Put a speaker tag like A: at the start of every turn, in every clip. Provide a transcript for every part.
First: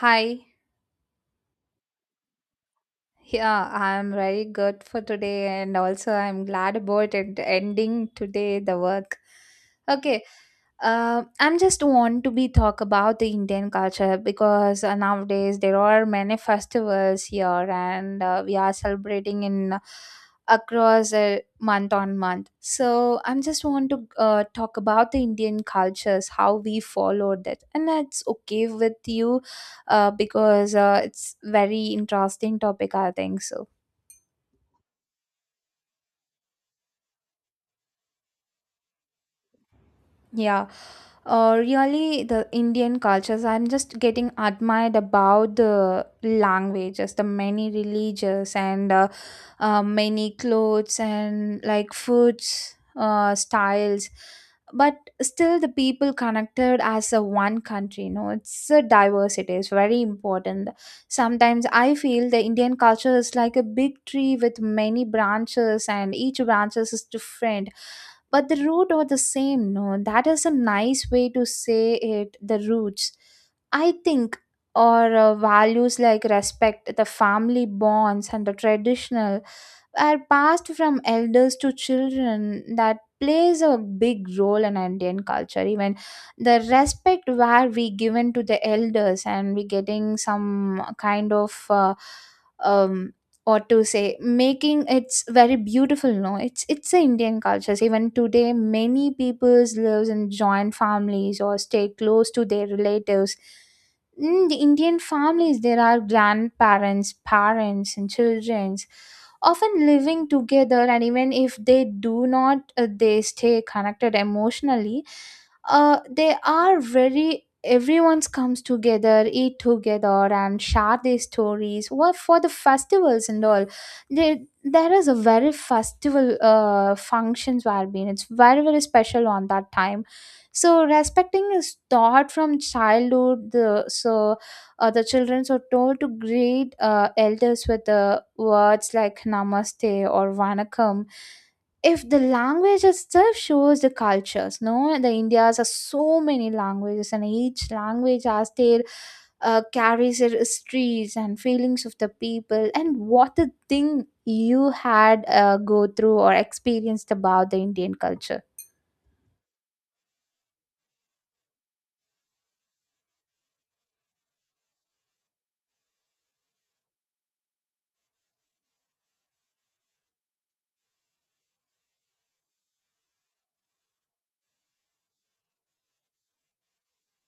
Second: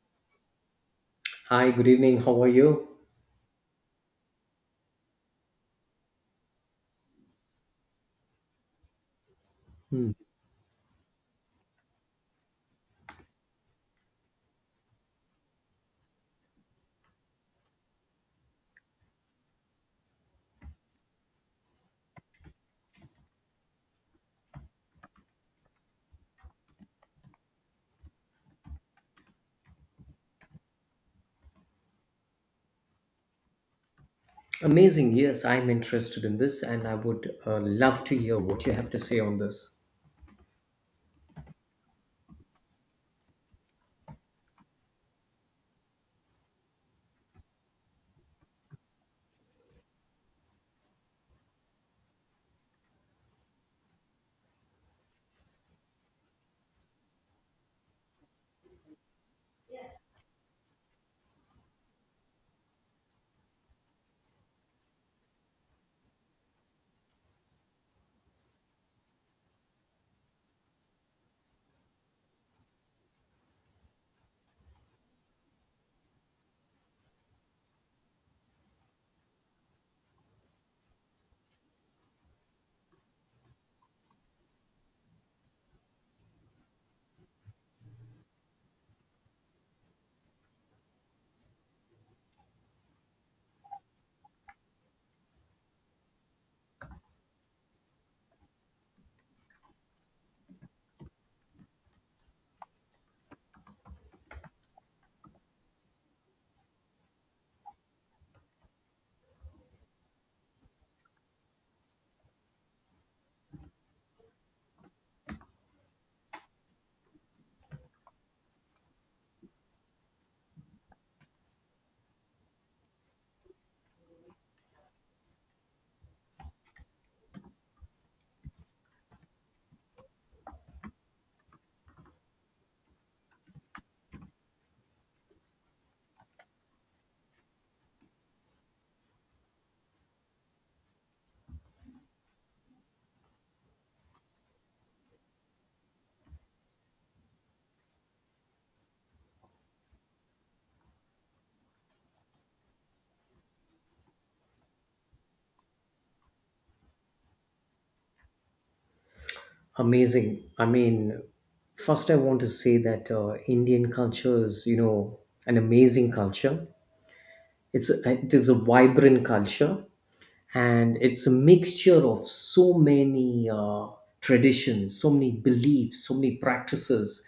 A: Hi.
B: Hi, good evening. How are you?
A: Yeah, I'm very good for today and also I'm glad about it ending today the work.
B: Hmm.
A: Okay. I'm just want to be talk about the Indian culture because nowadays there are many festivals here and we are celebrating in across month on month. So I'm just want to talk about the Indian cultures, how we follow that, and that's okay with you because it's very interesting topic I think so.
B: Amazing. Yes, I'm interested in this and I would love to hear what you have to say on this.
A: Yeah. Really the Indian cultures, I'm just getting admired about the languages, the many religious and many clothes and like foods styles, but still the people connected as a one country, you know. It's a diversity, it's very important. Sometimes I feel the Indian culture is like a big tree with many branches and each branches is different, but the root are the same. No, that is a nice way to say it, the roots I think. Or values like respect, the family bonds and the traditional are passed from elders to children. That plays a big role in Indian culture. Even the respect where we given to the elders and we getting some kind of uh, um, or to say making, it's very beautiful. No, it's the Indian cultures. Even today many peoples lives in joint families or stay close to their relatives. In the Indian families there are grandparents, parents and childrens often living together, and even if they do not, they stay connected emotionally. They are very everyone's comes together, eat together and share their stories what for the festivals and all. There is a very festival functions where been, it's very special on that time. So respecting is taught from childhood, the so the children are told to greet elders with the words like namaste or vanakkam. If the language itself shows the cultures, no, the India's are so many languages and each language has their carries their histories and feelings of the people. And what a thing you had go through or experienced about the Indian culture?
B: Amazing. I mean, first, I want to say that Indian culture is an amazing culture. It is a vibrant culture, and it's a mixture of so many traditions, so many beliefs, so many practices,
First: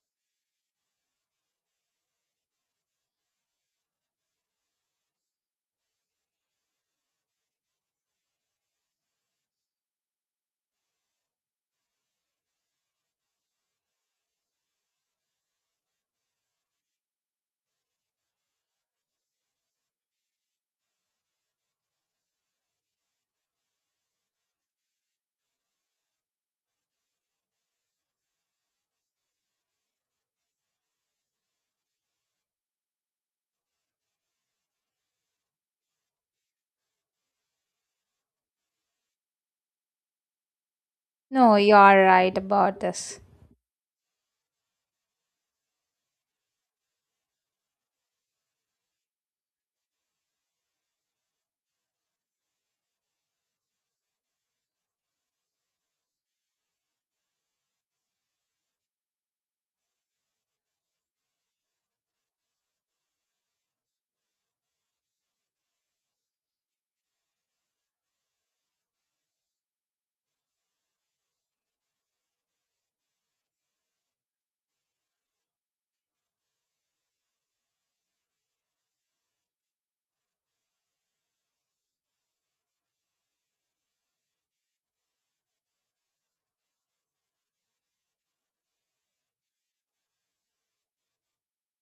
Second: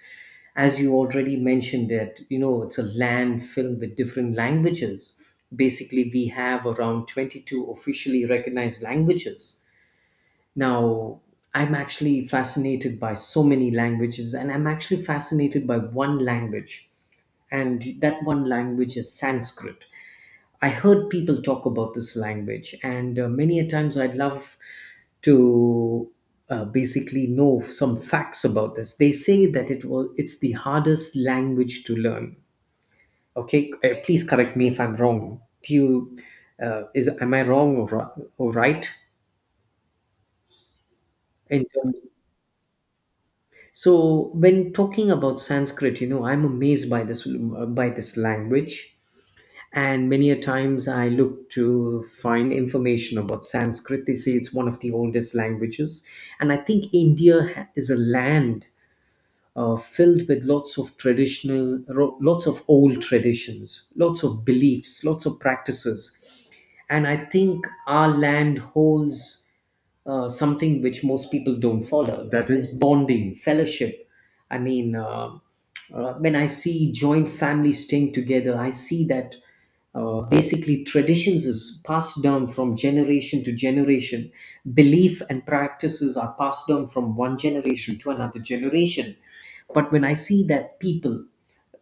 B: as you already mentioned it. It's a land filled with different languages. Basically, we have around 22 officially recognized languages now. I'm actually fascinated by so many languages, and I'm actually fascinated by one language, and that one language is Sanskrit. I heard people talk about this language, and many a times I'd love to basically know some facts about this. They say that it's the hardest language to learn. Okay, please correct me if I'm wrong. Do you is am I wrong or right?
A: No,
B: in
A: you
B: terms-
A: are right about this.
B: so when talking about Sanskrit, I'm amazed by this language. And many a times I look to find information about Sanskrit. They say it's one of the oldest languages. And I think India is a land filled with lots of lots of old traditions, lots of beliefs, lots of practices. And I think our land holds something which most people don't follow, that is bonding fellowship. I mean, when I see joint families staying together, I see that basically traditions is passed down from generation to generation. Belief and practices are passed down from one generation to another generation. But when I see that people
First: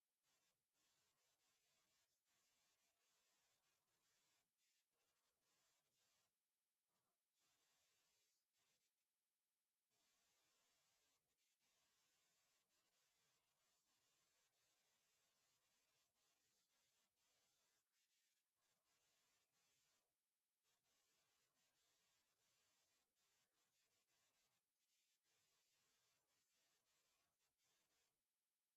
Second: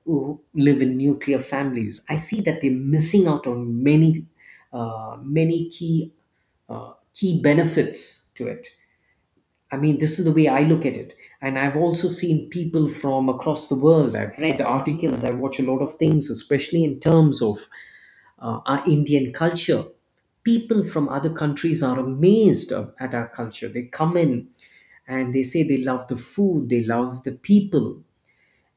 B: who live in nuclear families, I see that they're missing out on many, many key benefits to it. I mean, this is the way I look at it. And I've also seen people from across the world. I've read articles. I watch a lot of things, especially in terms of our Indian culture. People from other countries are amazed at our culture. They come in and they say they love the food, they love the people,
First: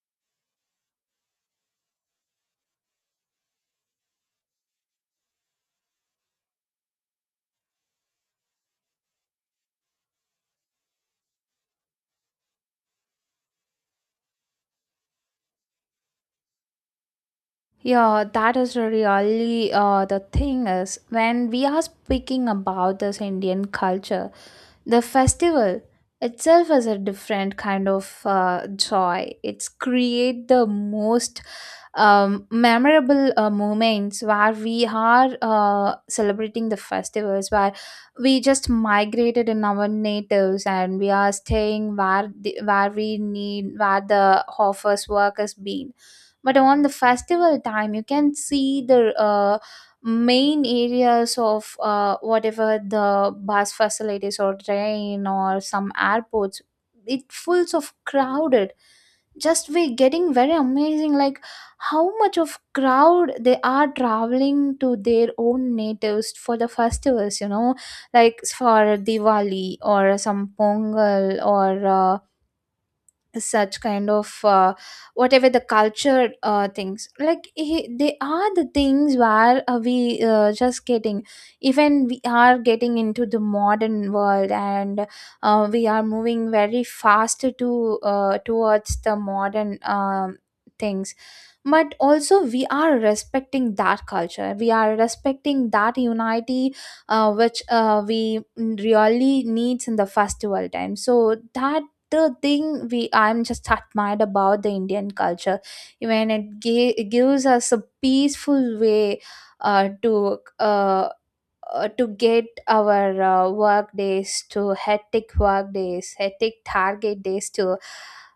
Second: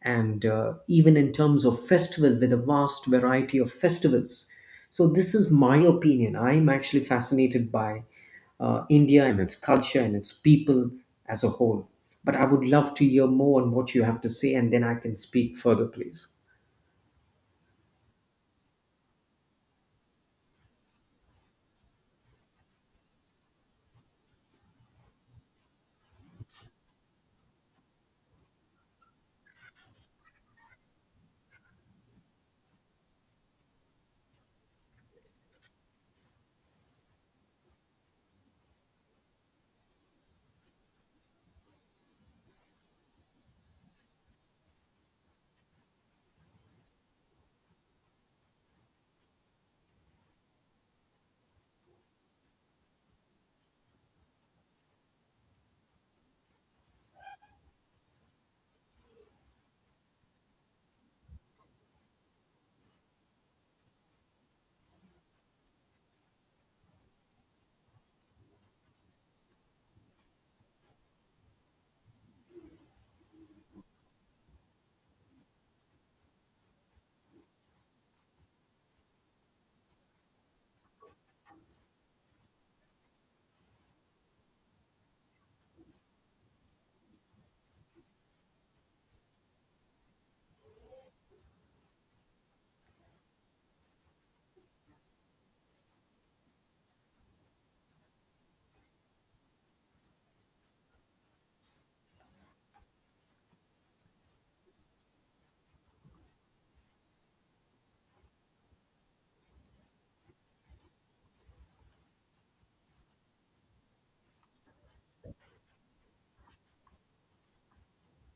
B: and even in terms of festivals with a vast variety of festivals. So, this is my opinion. I'm actually fascinated by India and its culture and its people as a whole. But I would love to hear more on what you have to say, and then I can speak further, please.
A: Yeah, that is really the thing is when we are speaking about this Indian culture, the festival itself is a different kind of joy. It's create the most memorable moments where we are celebrating the festivals, where we just migrated in our natives and we are staying where where we need, where the offers work has been. But on the festival time, you can see the main areas of whatever the bus facilities or train or some airports. It fulls of crowded, just we getting very amazing like how much of crowd they are traveling to their own natives for the festivals, you know, like for Diwali or some Pongal or such kind of whatever the culture things. Like they are the things where we just getting, even we are getting into the modern world and we are moving very fast to towards the modern things, but also we are respecting that culture, we are respecting that unity which we really needs in the festival time. So that the thing we, I'm just admired about the Indian culture. Even it, it gives us a peaceful way uh, to uh, to get our work days to hectic work days, hectic target days to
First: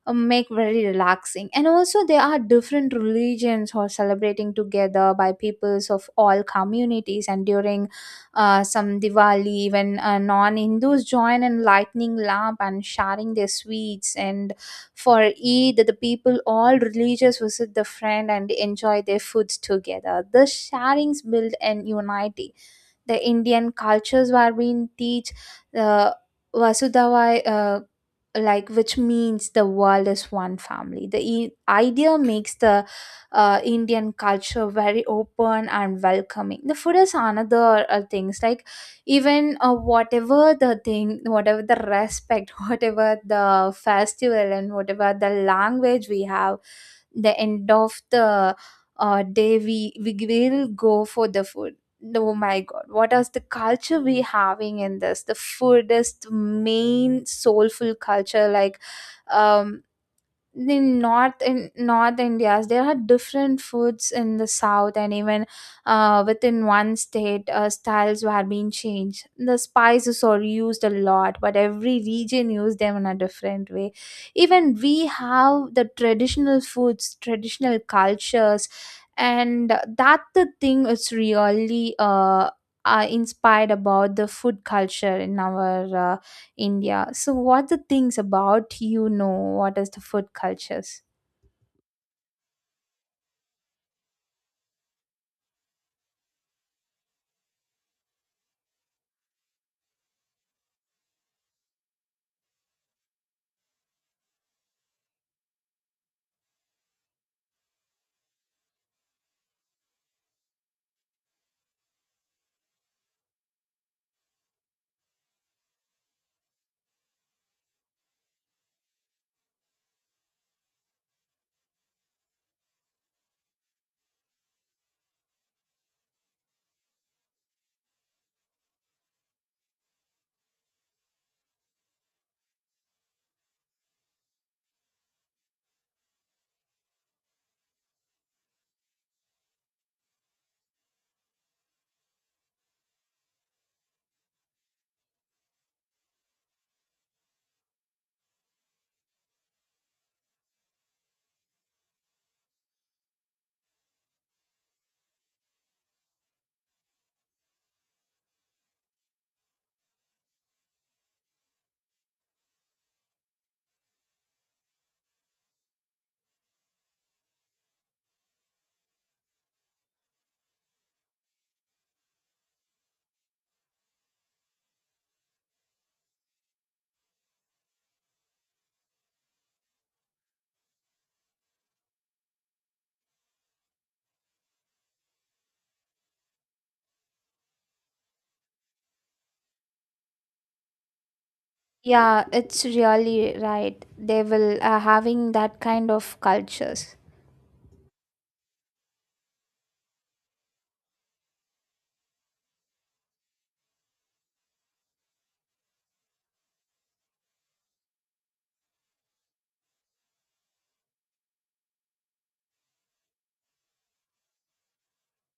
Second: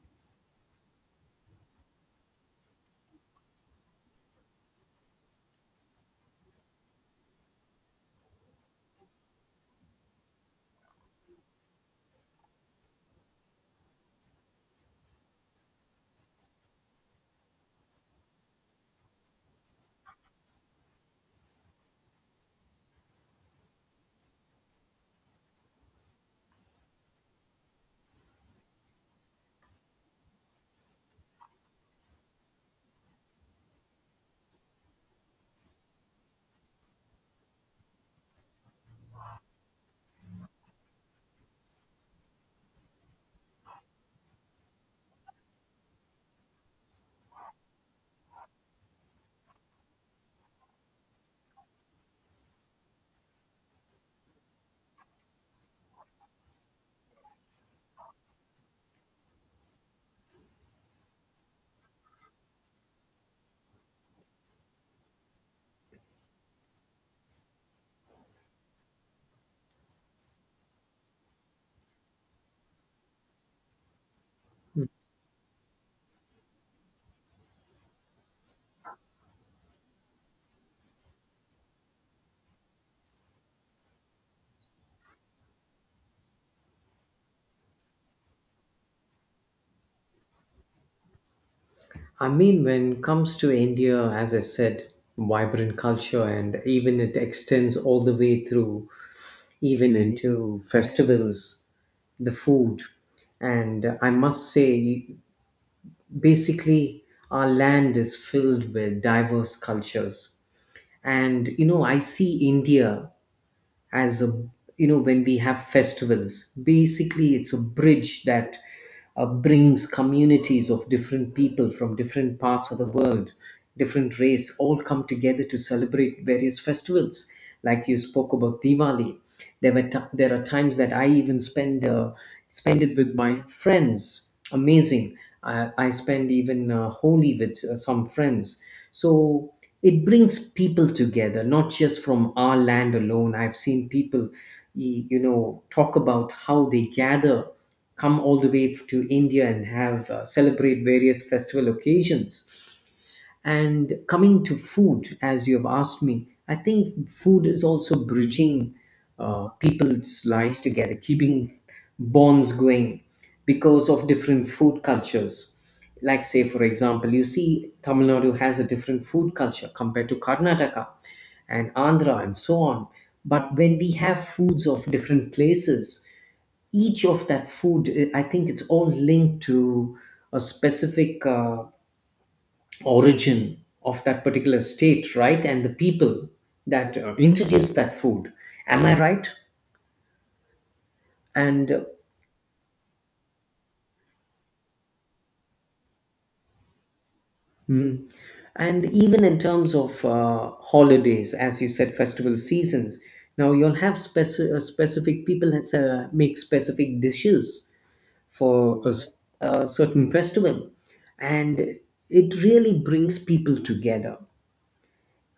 A: make very relaxing. And also, there are different religions who are celebrating together by peoples of all communities. And during some Diwali, even non Hindus join in lightning lamp and sharing their sweets. And for Eid, the people, all religious, visit the friend and enjoy their foods together. The sharings build an unity, the Indian cultures where we teach uh, Vasudhava, like which means the world is one family. The idea makes the Indian culture very open and welcoming. The food is another things. Like even whatever the thing, whatever the respect, whatever the festival, and whatever the language we have, the end of the day we will go for the food. Oh my god, what is the culture we having in this? The food is the main soulful culture. Like um in north Indias, there are different foods in the south, and even within one state styles were being changed. The spices are used a lot, but every region use them in a different way. Even we have the traditional foods, traditional cultures, and that the thing is really inspired about the food culture in our India. So, what the things about, you know? What is the food cultures?
B: I mean, when it comes to India, as I said, vibrant culture, and even it extends all the way through, even into festivals, the food. And I must say, basically our land is filled with diverse cultures. And I see India as a. When we have festivals, basically it's a bridge that brings communities of different people from different parts of the world, different race, all come together to celebrate various festivals. Like you spoke about Diwali, there are times that I even spend it with my friends. Amazing. I spend even Holi with some friends. So it brings people together, not just from our land alone. I've seen people, talk about how they gather, come all the way to India and have celebrate various festival occasions. And coming to food, as you have asked me, I think food is also bridging people's lives together, keeping bonds going because of different food cultures. Like, say, for example, you see Tamil Nadu has a different food culture compared to Karnataka and Andhra and so on. But when we have foods of different places, each of that food, I think it's all linked to a specific origin of that particular state, right? And the people that introduce that food, am I right? and uh,
A: Yeah, it's really right. They will having that kind of cultures.
B: mm, and even in terms of holidays, as you said, festival seasons, now you'll have specific people that make specific dishes for a certain festival. And it really brings people together.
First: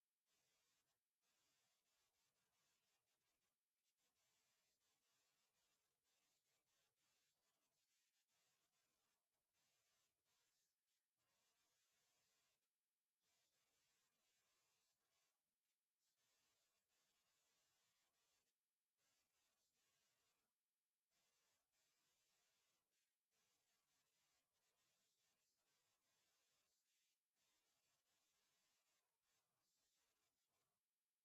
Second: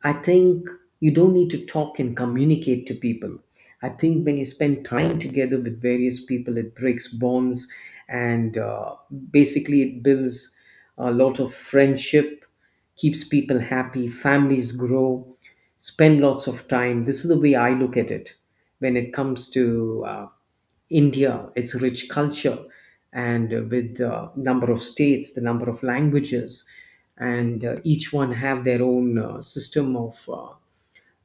B: I think you don't need to talk and communicate to people. I think when you spend time together with various people, it breaks bonds, and basically it builds a lot of friendship, keeps people happy, families grow, spend lots of time. This is the way I look at it when it comes to India, its rich culture, and with the number of states, the number of languages, and each one have their own system of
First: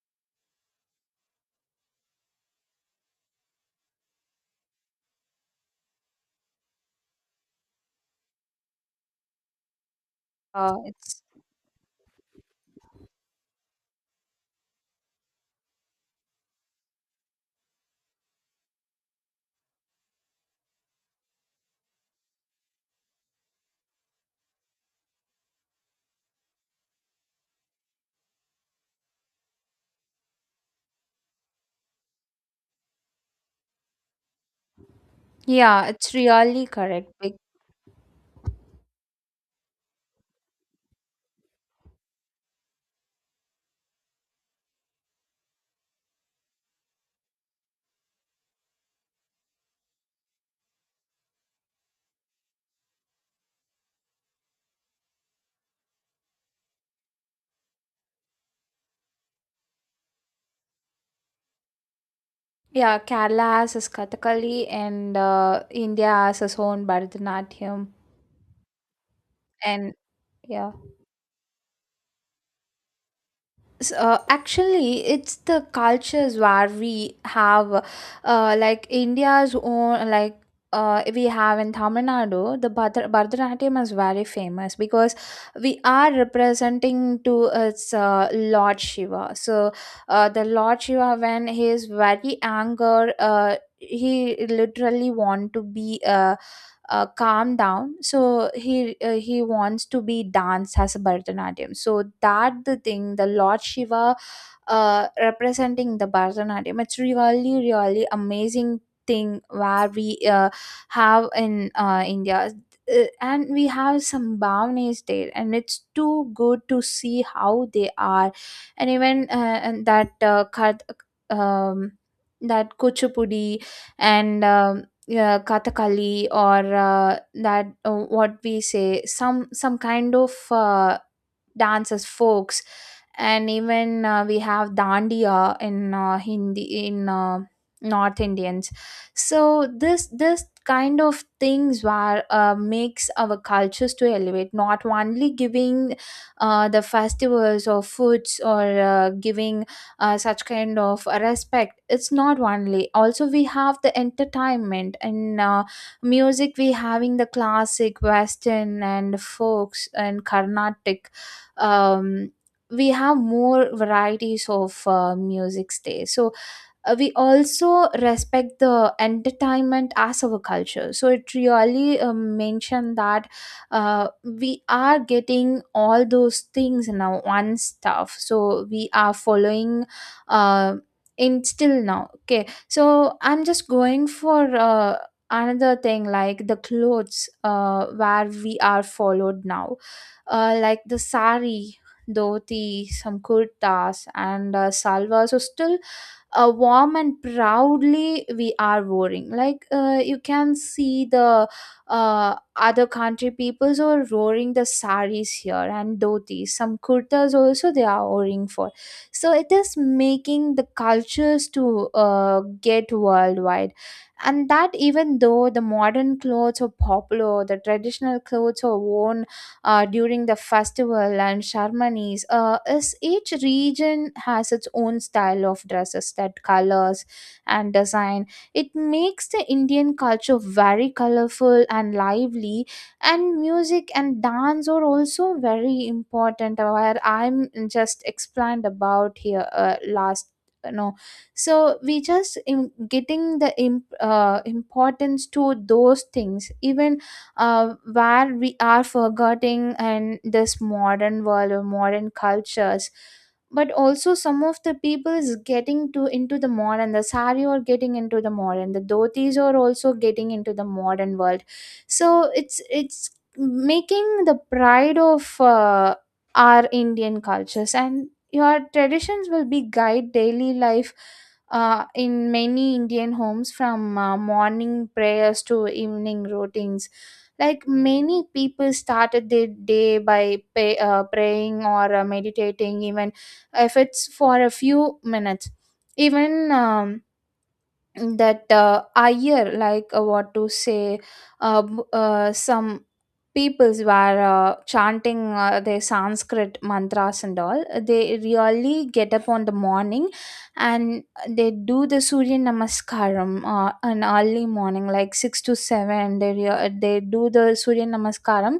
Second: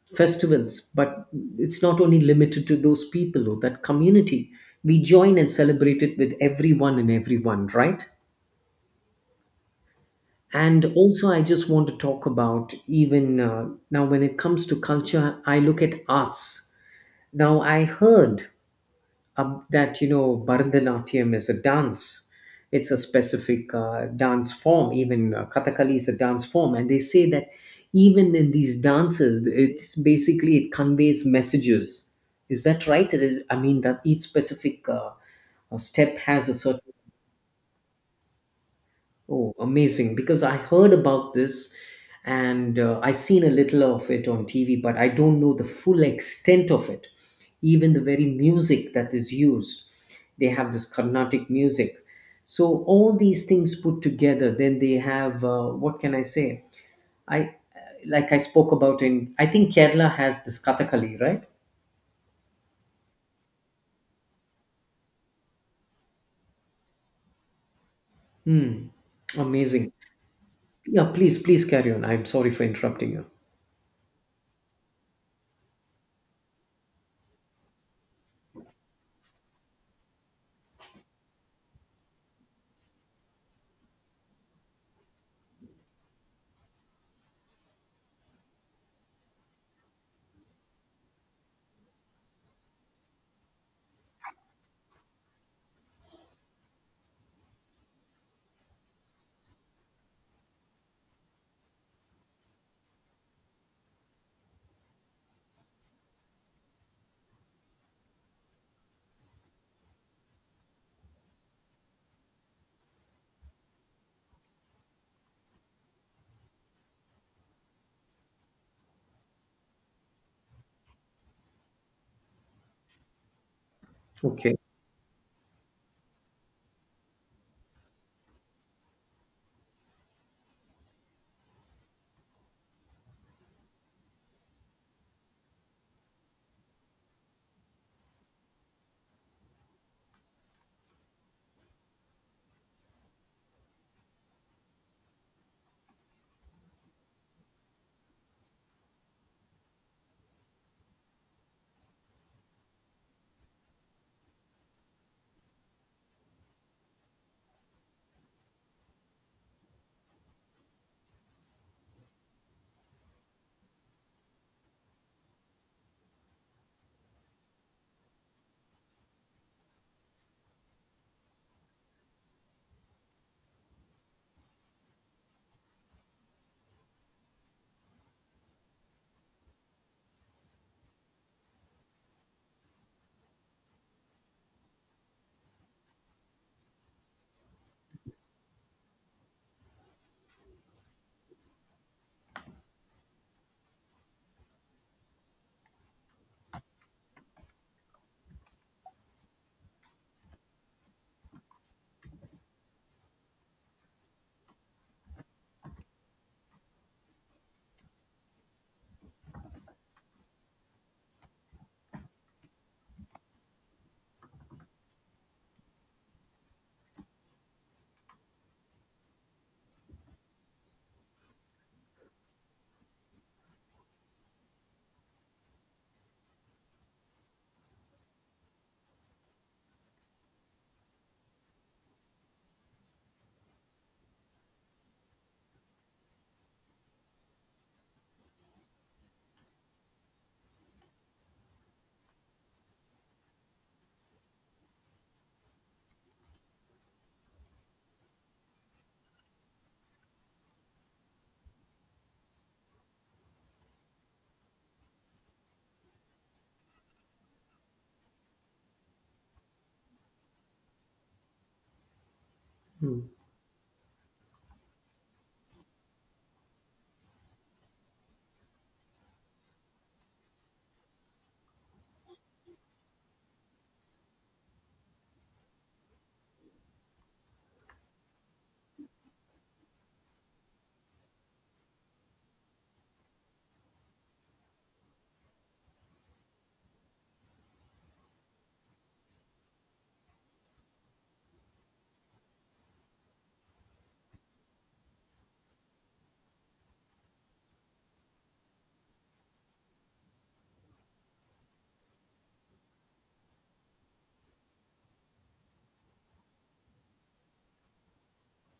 B: festivals. But it's not only limited to those people or that community. We join and celebrate it with everyone and everyone, right? And
A: It's
B: also, I just want to talk about even now when it comes to culture, I look at arts. Now, I heard that Bharatanatyam is a dance. It's a specific dance form. Even Kathakali is a dance form, and they say that even in these dances, it's basically it conveys messages. Is that right? It is. I mean that each specific
A: yeah, it's
B: step has a
A: really
B: certain.
A: correct.
B: Oh, amazing! Because I heard about this, and I seen a little of it on TV, but I don't know the full extent of it. Even the very music that is used, they have this Carnatic music. So all these things put together, then they have what can I say? I like I spoke about, in I think Kerala has this Kathakali, right?
A: Yeah, Kerala has its Kathakali and India has its own Bharatanatyam
B: Amazing.
A: and yeah.
B: Yeah, please, please carry on. I'm sorry for interrupting you.
A: Actually it's the cultures where we have like India's own, like we have in Tamil Nadu, the Bharatanatyam is very famous because we are representing to its Lord Shiva. So, the Lord Shiva, when he is very angry, he literally want to be calm down, so he wants to be danced as a Bharatanatyam. So that the thing, the Lord Shiva representing the Bharatanatyam, it's really amazing thing where we have in India. And we have some brownies there, and it's too good to see how they are. And even and that cut um that Kuchipudi, and
B: Okay.
A: yeah, Kathakali, or that what we say, some kind of dances folks. And even we have Dandiya in Hindi in north Indians. So this kind of things were makes our cultures to elevate, not only giving the festivals or foods or giving such kind of respect. It's not only, also we have the entertainment and music. We having the classic, western and folks and carnatic. um, we have more varieties of music days. So we also respect the entertainment as our culture, so it really mentioned that we are getting all those things now, one stuff, so we are following uh, in still now. Okay, so I'm just going for another thing like the clothes where we are followed now, like the sari, dhoti, some kurtas and salwars. So still warm and proudly we are roaring. Like you can see the other country peoples are roaring the saris here and dhotis. Some kurtas also they are roaring for. So it is making the cultures to get worldwide. And that, even though the modern clothes are popular, the traditional clothes are worn during the festival and ceremonies. Is each region has its own style of dresses, that colors and design. It makes the Indian culture very colorful and lively, and music and dance are also very important, where I'm just explained about here last. No, so we just getting the importance to those things, even where we are forgetting in this modern world or modern cultures. But also some of the people is getting to into the modern, the sari are getting into the modern, the dhotis are also getting into the modern world. So it's
B: Hmm.
A: it's making the pride of our Indian cultures, and your traditions will be guide daily life in many Indian homes, from morning prayers to evening routines. Like many people started their day by praying or meditating, even if it's for a few minutes. Even that year, like what to say, some peoples were chanting their Sanskrit mantras and all. They really get up on the morning and they do the Surya Namaskaram an early morning, like 6 to 7. They do the Surya Namaskaram,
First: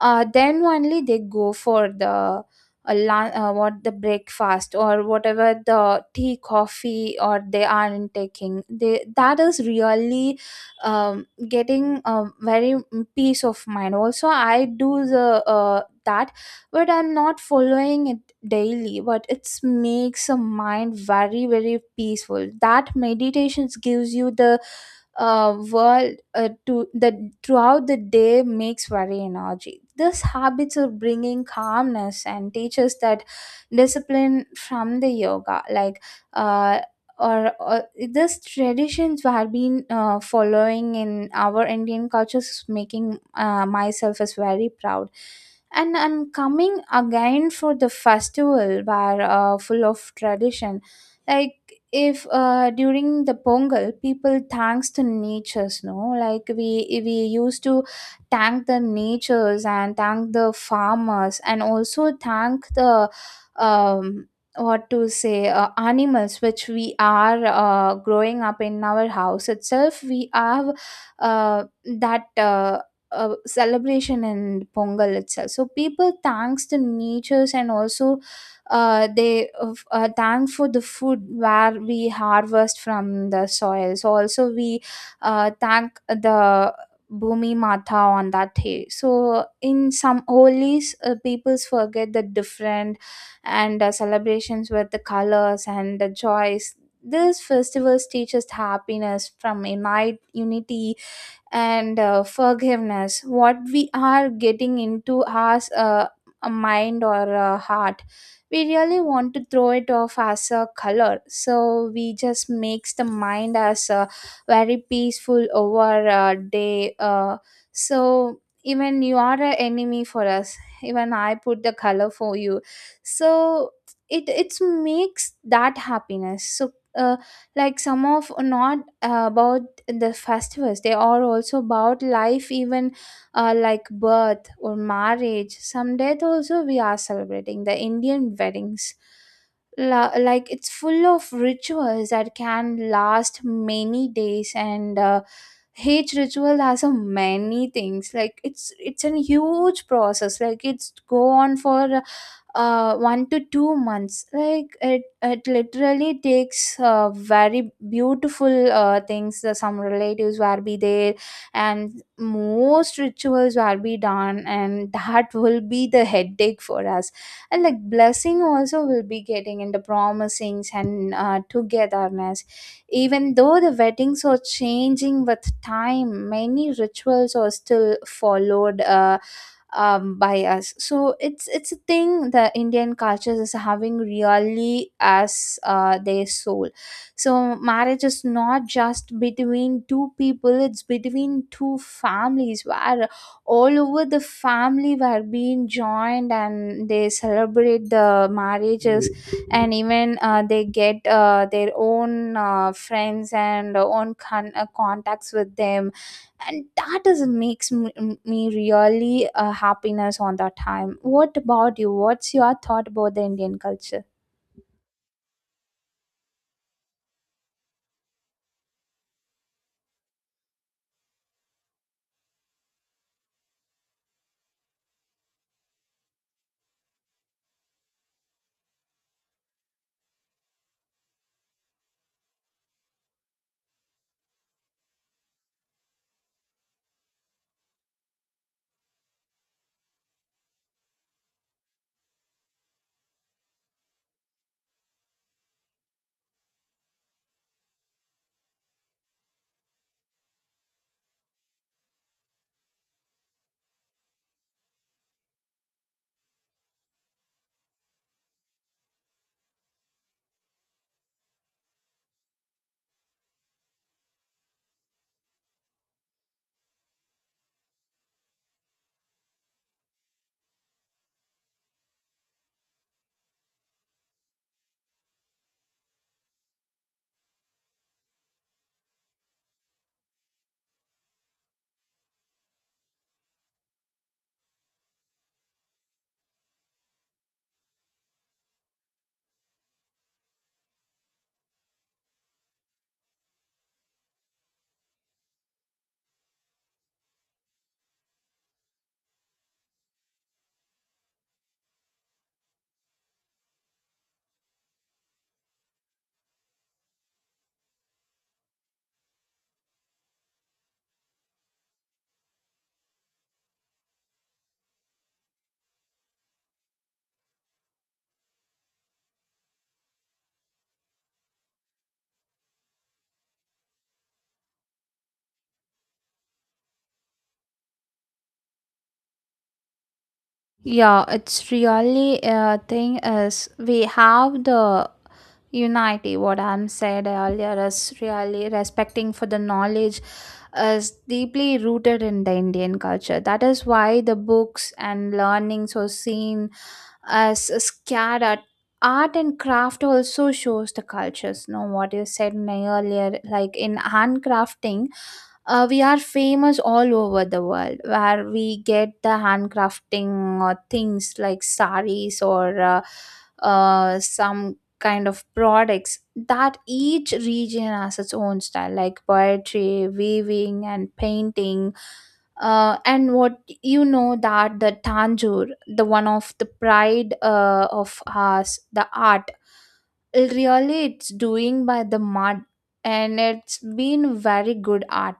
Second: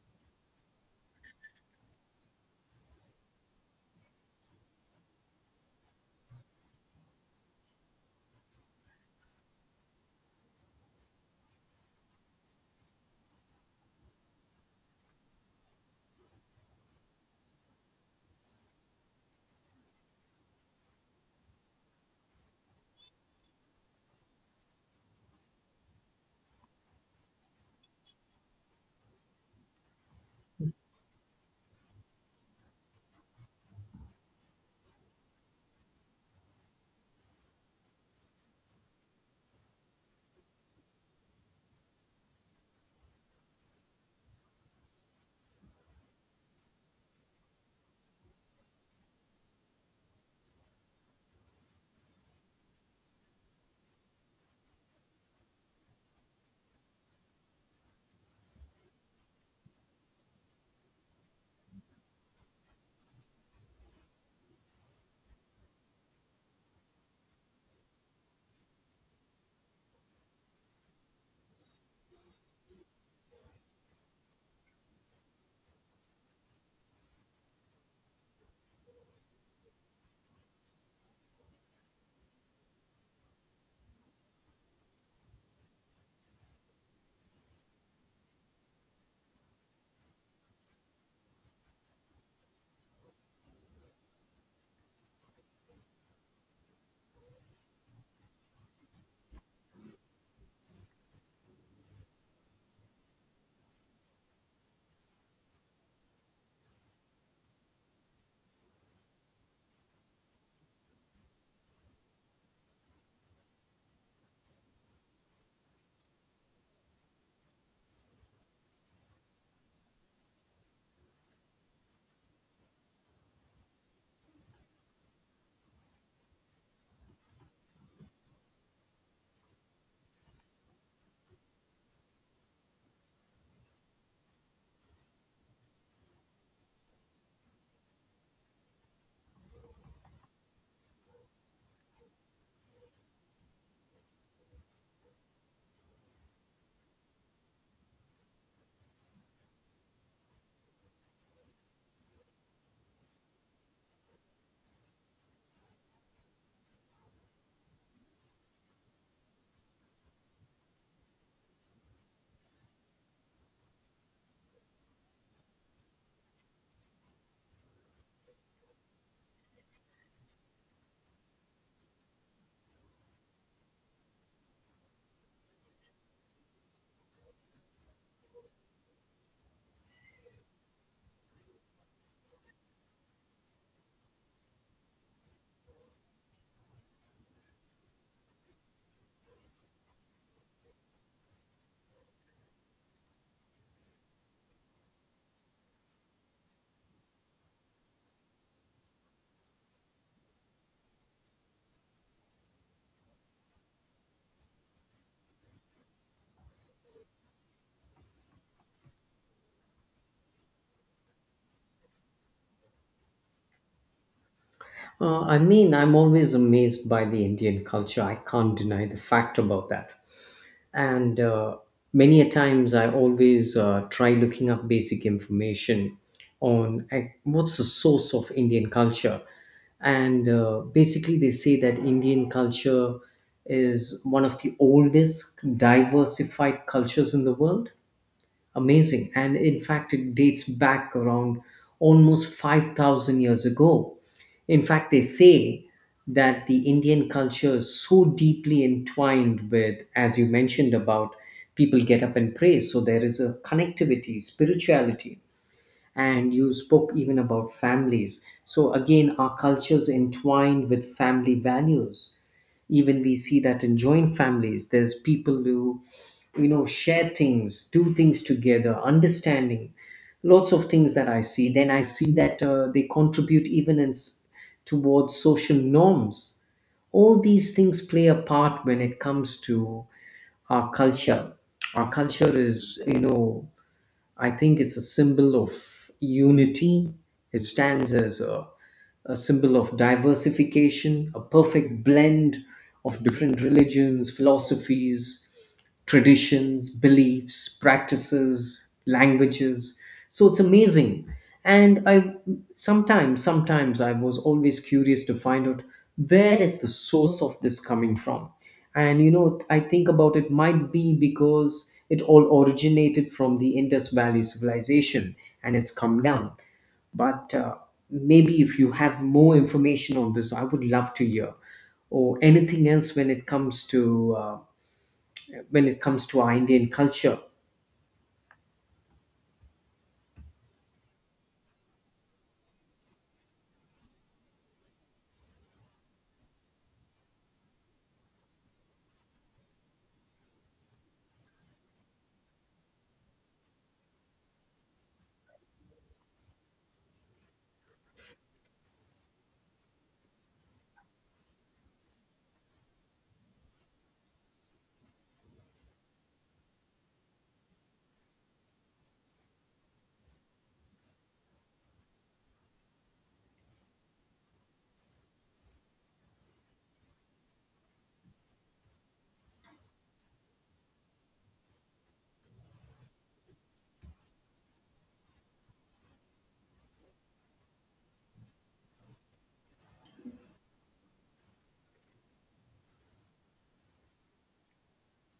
A: then only they go for the what the breakfast or whatever the tea coffee or they aren't taking. They, that is really getting very peace of mind. Also I do the that, but I'm not following it daily, but it makes a mind very peaceful. That meditations gives you the world to that, throughout the day makes very energy. These habits are bringing calmness and teaches that discipline from the yoga, like uh, or these traditions we have been following in our Indian cultures is making myself is very proud. And I'm coming again for the festival where full of tradition. Like if during the Pongal, people thanks to natures, no, like we used to thank the natures and thank the farmers and also thank the um what to say, animals which we are growing up in our house itself, we have that celebration in Pongal itself. So people thanks to natures and also they thank for the food where we harvest from the soil, so also we thank the Bhumi Mata on that day. So, in some holies, peoples forget the different and celebrations with the colors and the joys. These festivals teach us happiness from unite, unity and forgiveness what we are getting into our a mind or a heart we really want to throw it off as a color, so we just makes the mind as a very peaceful over a day. So even you are an enemy for us, even I put the color for you. So it makes that happiness. So uh, like some of not about the festivals, they are also about life, even like birth or marriage, some death, also we are celebrating the Indian weddings. Like, it's full of rituals that can last many days, and each ritual has a many things, like it's a huge process, like it's go on for 1 to 2 months. Like it literally takes very beautiful things, some relatives will be there and most rituals will be done, and that will be the headache for us. And like blessing also will be getting in the promisings and togetherness. Even though the weddings are changing with time, many rituals are still followed by us. So it's a thing, the Indian culture is having really as their soul. So marriage is not just between two people; it's between two families where all over the family were being joined and they celebrate the marriages, and even they get their own friends and own contacts with them, and that is makes me really happiness on that time. What about you, what's your thought about the Indian culture?
B: I mean, I'm always amazed by the Indian culture. I can't deny the fact about that. And many a times I always try looking up basic information on what's the source of Indian culture. And basically, they say that Indian culture is one of the oldest diversified cultures in the world. Amazing. And in fact, it dates back around almost 5,000 years ago. In fact, they say that the Indian culture is so deeply entwined with, as you mentioned, about people get up and pray. So there is a connectivity, spirituality. And you spoke even about families. So again, our cultures entwined with family values. Even we see that in joint families there's people who share things, do things together, understanding lots of things that I see. Then I see that they contribute even towards social norms. All these things play a part when it comes to our culture. Our culture is, I think, it's a symbol of unity. It stands as a symbol of diversification, a perfect blend of different religions, philosophies, traditions, beliefs, practices, languages. So it's amazing. And sometimes I was always curious to find out where is the source of this coming from. And I think about it might be because it all originated from the Indus Valley civilization and it's come down. But maybe if you have more information on this, I would love to hear, or anything else when it comes to when it comes to our Indian culture.
A: Yeah, it's really a thing is we have the unity. What I'm said earlier is really respecting for the knowledge is deeply rooted in the Indian culture. That is why the books and learnings are seen as scattered. Art and craft also shows the cultures. No, what you said earlier, like in handcrafting, we are famous all over the world where we get the handcrafting or things like saris or some kind of products that each region has its own style, like poetry, weaving and painting, and what you know that the Tanjore, the one of the pride of us, the art, really it's doing by the mud, and it's been very good art.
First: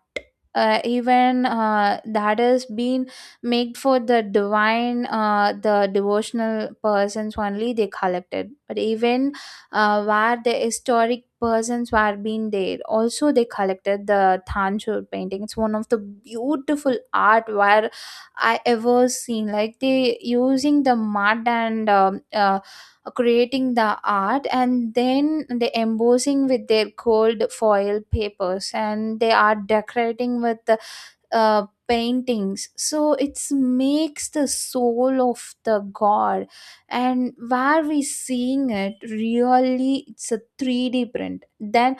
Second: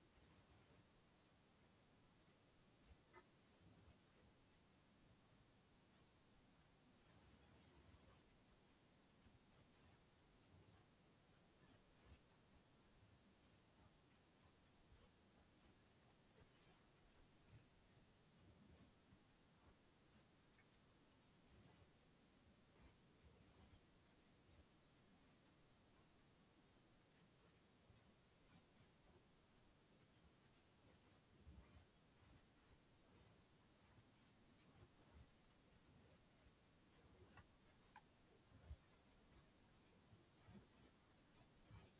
A: Even that has been made for the divine, the devotional persons only they collected, but even where the historic persons were being there, also they collected the Thanjore painting. It's one of the beautiful art where I ever seen. Like they using the mud and creating the art, and then they embossing with their gold foil papers and they are decorating with paintings, so it's makes the soul of the god. And where we seeing it, really it's a 3D print. Then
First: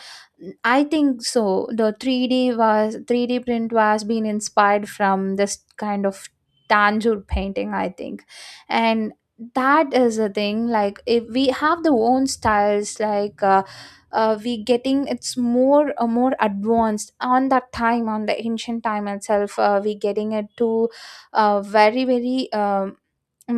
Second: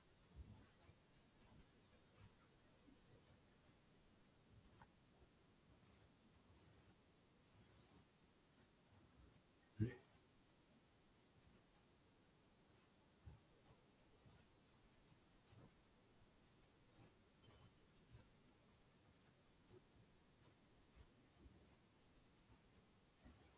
A: I think so the 3D was 3D print was being inspired from this kind of Tanjore painting, I think. And that is a thing, like if we have the own styles, like we getting it's more more advanced on that time, on the ancient time itself, we getting it to very very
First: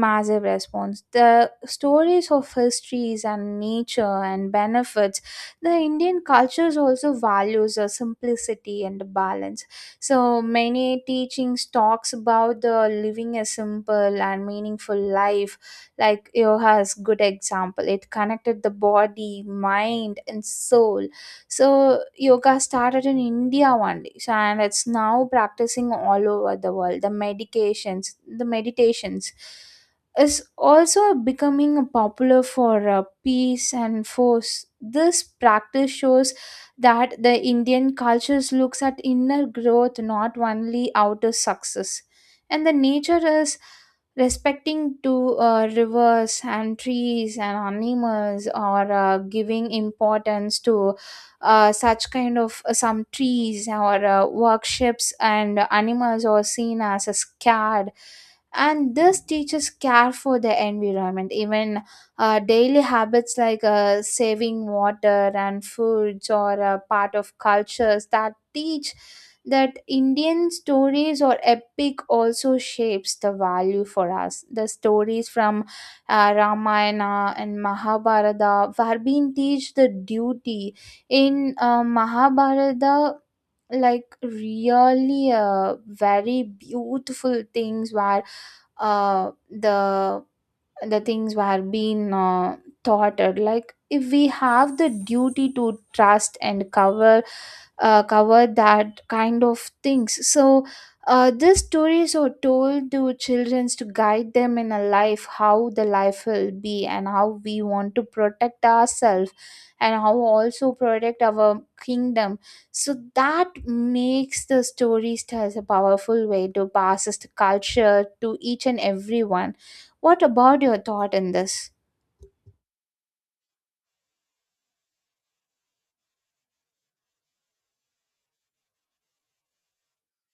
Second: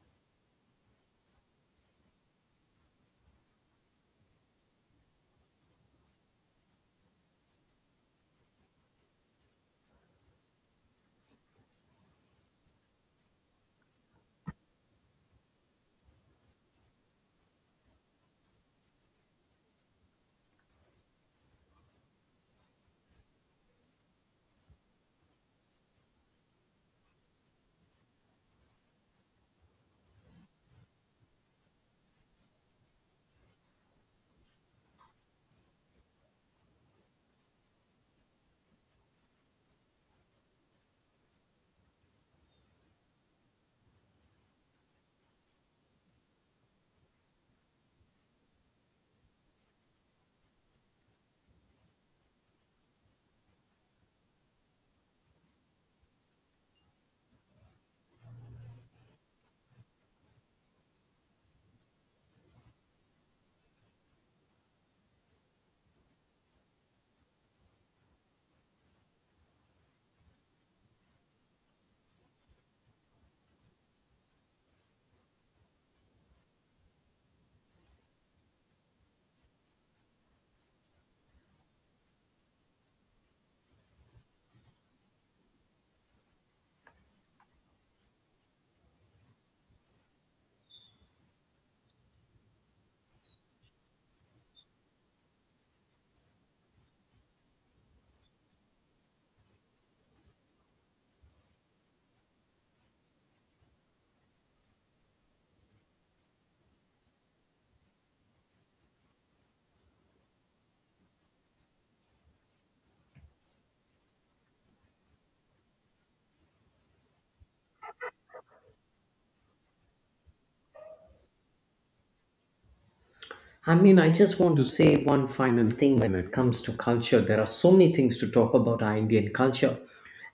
A: massive response. The stories of histories and nature and benefits, the Indian cultures also values a simplicity and a balance. So many teachings talks about the living a simple and meaningful life. Like yoga is good example. It connected the body, mind, and soul. So yoga started in India only, so and it's now practicing all over the world. The medications, the meditations is also becoming popular for peace and force. This practice shows that the Indian cultures looks at inner growth, not only outer success. And the nature is respecting to rivers and trees and animals, or giving importance to such kind of some trees or workshops, and animals are seen as a scared, and this teaches care for the environment. Even daily habits like saving water and foods or part of cultures that teach, that Indian stories or epic also shapes the value for us. The stories from Ramayana and Mahabharata were being teach the duty in Mahabharata, like really very beautiful things were, the the things were being taught, like if we have the duty to trust and cover cover that kind of things. So these stories are told to children to guide them in a life, how the life will be and how we want to protect ourselves, and how also protect our kingdom. So that makes the stories as a powerful way to pass the culture to each and everyone. What about your thought in this?
B: I mean, I just want to say one final thing when it comes to culture. There are so many things to talk about our Indian culture,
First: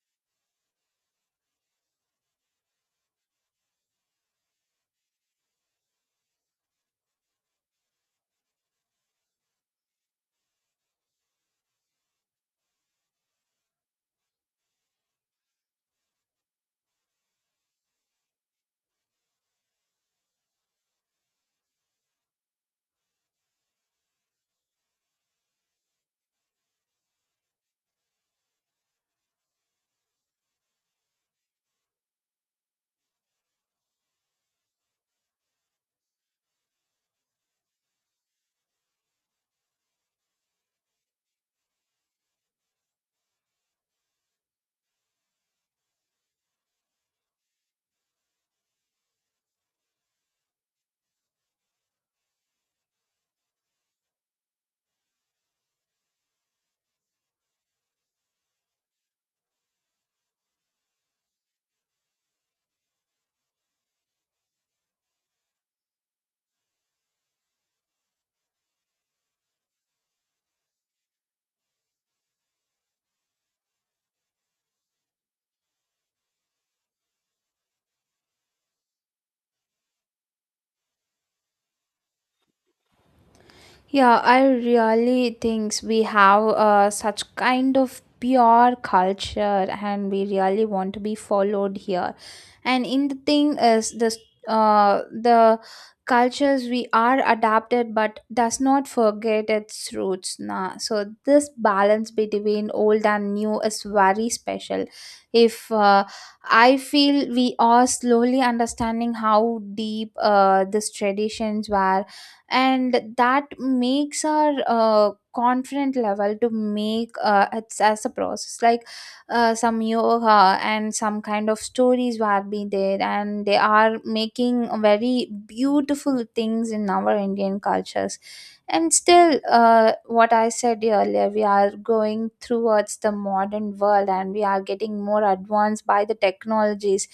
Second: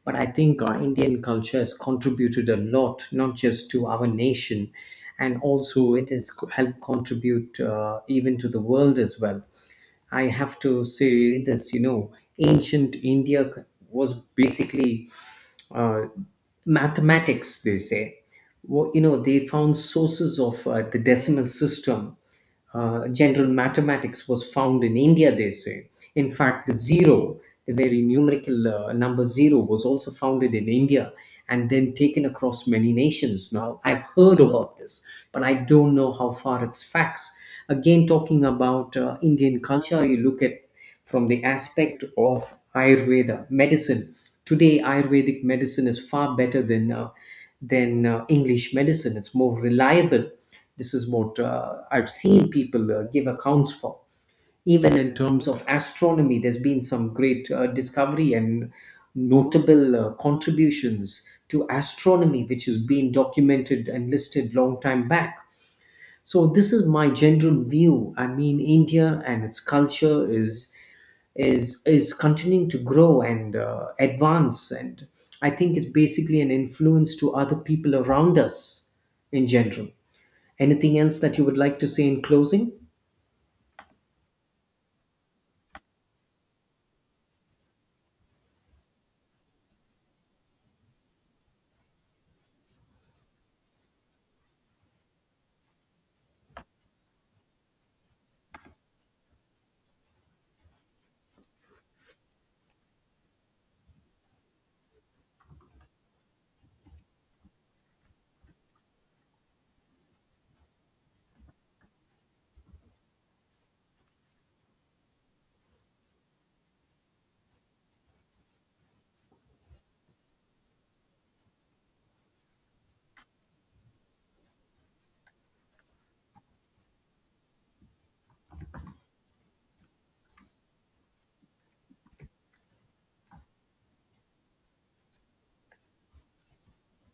B: but I think our Indian culture has contributed a lot, not just to our nation, and also it has helped contribute even to the world as well. I have to say this, ancient India was basically uh, mathematics, they say. They found sources of the decimal system. General mathematics was found in India, they say. In fact, the zero, the very numerical number zero, was also founded in India and then taken across many nations. Now, I've heard about this, but I don't know how far it's facts. Again, talking about Indian culture, you look at from the aspect of Ayurveda medicine. Today, Ayurvedic medicine is far better than English medicine. It's more reliable. This is what I've seen people give accounts for. Even in terms of astronomy, there's been some great discovery and notable contributions to astronomy, which has been documented and listed long time back. So this is my general view. I mean, India and its culture is continuing to grow and advance, and I think it's basically an influence to other people around us in general. Anything else that you would like to say in closing?
A: Yeah, I really think we have such kind of pure culture and we really want to be followed here. And in the thing is this the cultures we are adapted but does not forget its roots, nah. So this balance between old and new is very special. If uh, i feel we are slowly understanding how deep these traditions were, and that makes our confident level to make it's as a process, like some yoga and some kind of stories were be there, and they are making very beautiful things in our Indian cultures. And still, what I said earlier, we are going towards the modern world and we are getting more advanced by the technologies,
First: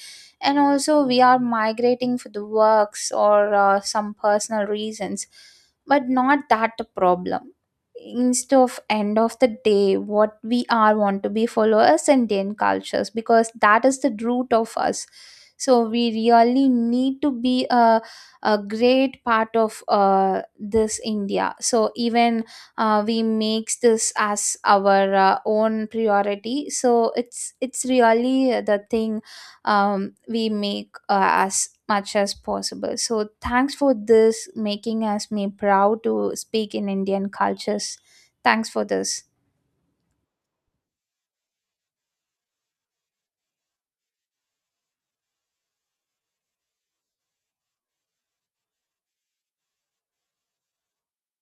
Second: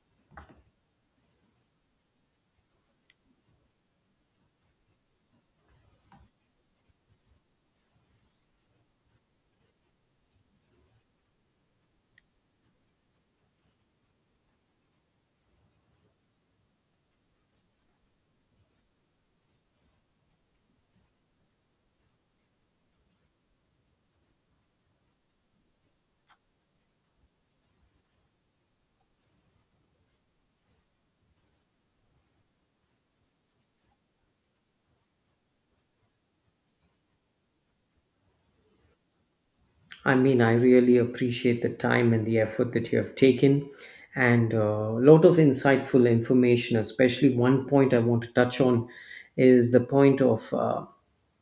A: and also we are migrating for the works or some personal reasons, but not that the problem. Instead of end of the day, what we are want to be followers Indian cultures, because that is the root of us. So we really need to be a great part of this India. So even we makes this as our own priority. So it's really the thing, we make as much as possible. So thanks for this, making us me proud to speak in Indian cultures. Thanks for this.
B: I mean, I really appreciate the time and the effort that you have taken, and a lot of insightful information. Especially one point I want to touch on is the point of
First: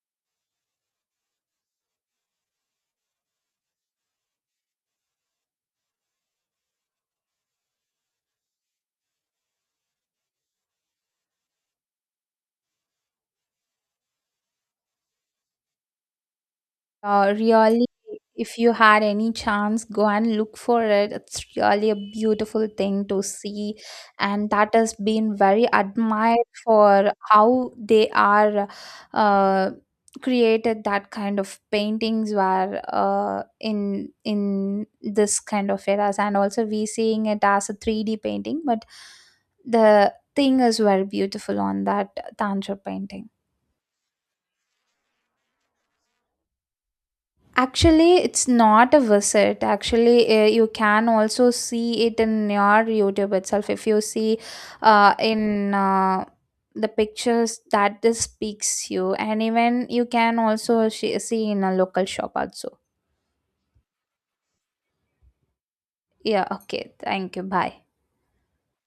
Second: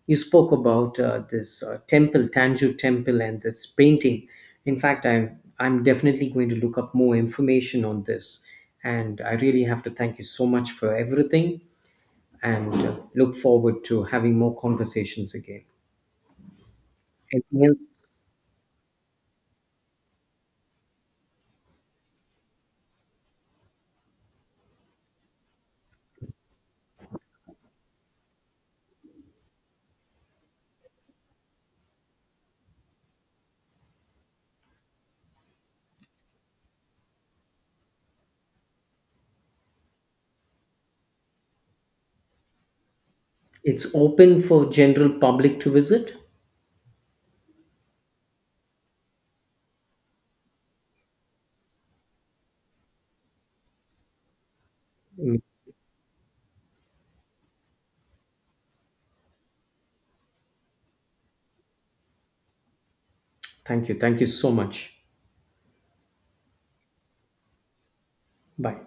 B: you spoke about this temple, Tanjore temple, and this painting. In fact, I'm definitely going to look up more information on this, and I really have to thank you so much for everything, and look forward to having more conversations again.
A: Uh,
B: Anything else?
A: really, if you had any chance, go and look for it. It's really a beautiful thing to see, and that has been very admired for how they are uh, created that kind of paintings were in this kind of eras, and also we seeing it as a 3D painting, but the thing is very beautiful on that tantra painting.
B: It's open for general public to visit?
A: Actually, it's not a visit. Actually, you can also see it in your YouTube itself. If you see
B: Mm.
A: in the pictures that this speaks you, and even you can also see in a local shop also.
B: Thank you. Thank you so much.
A: Yeah, okay. Thank you. Bye.
B: Bye.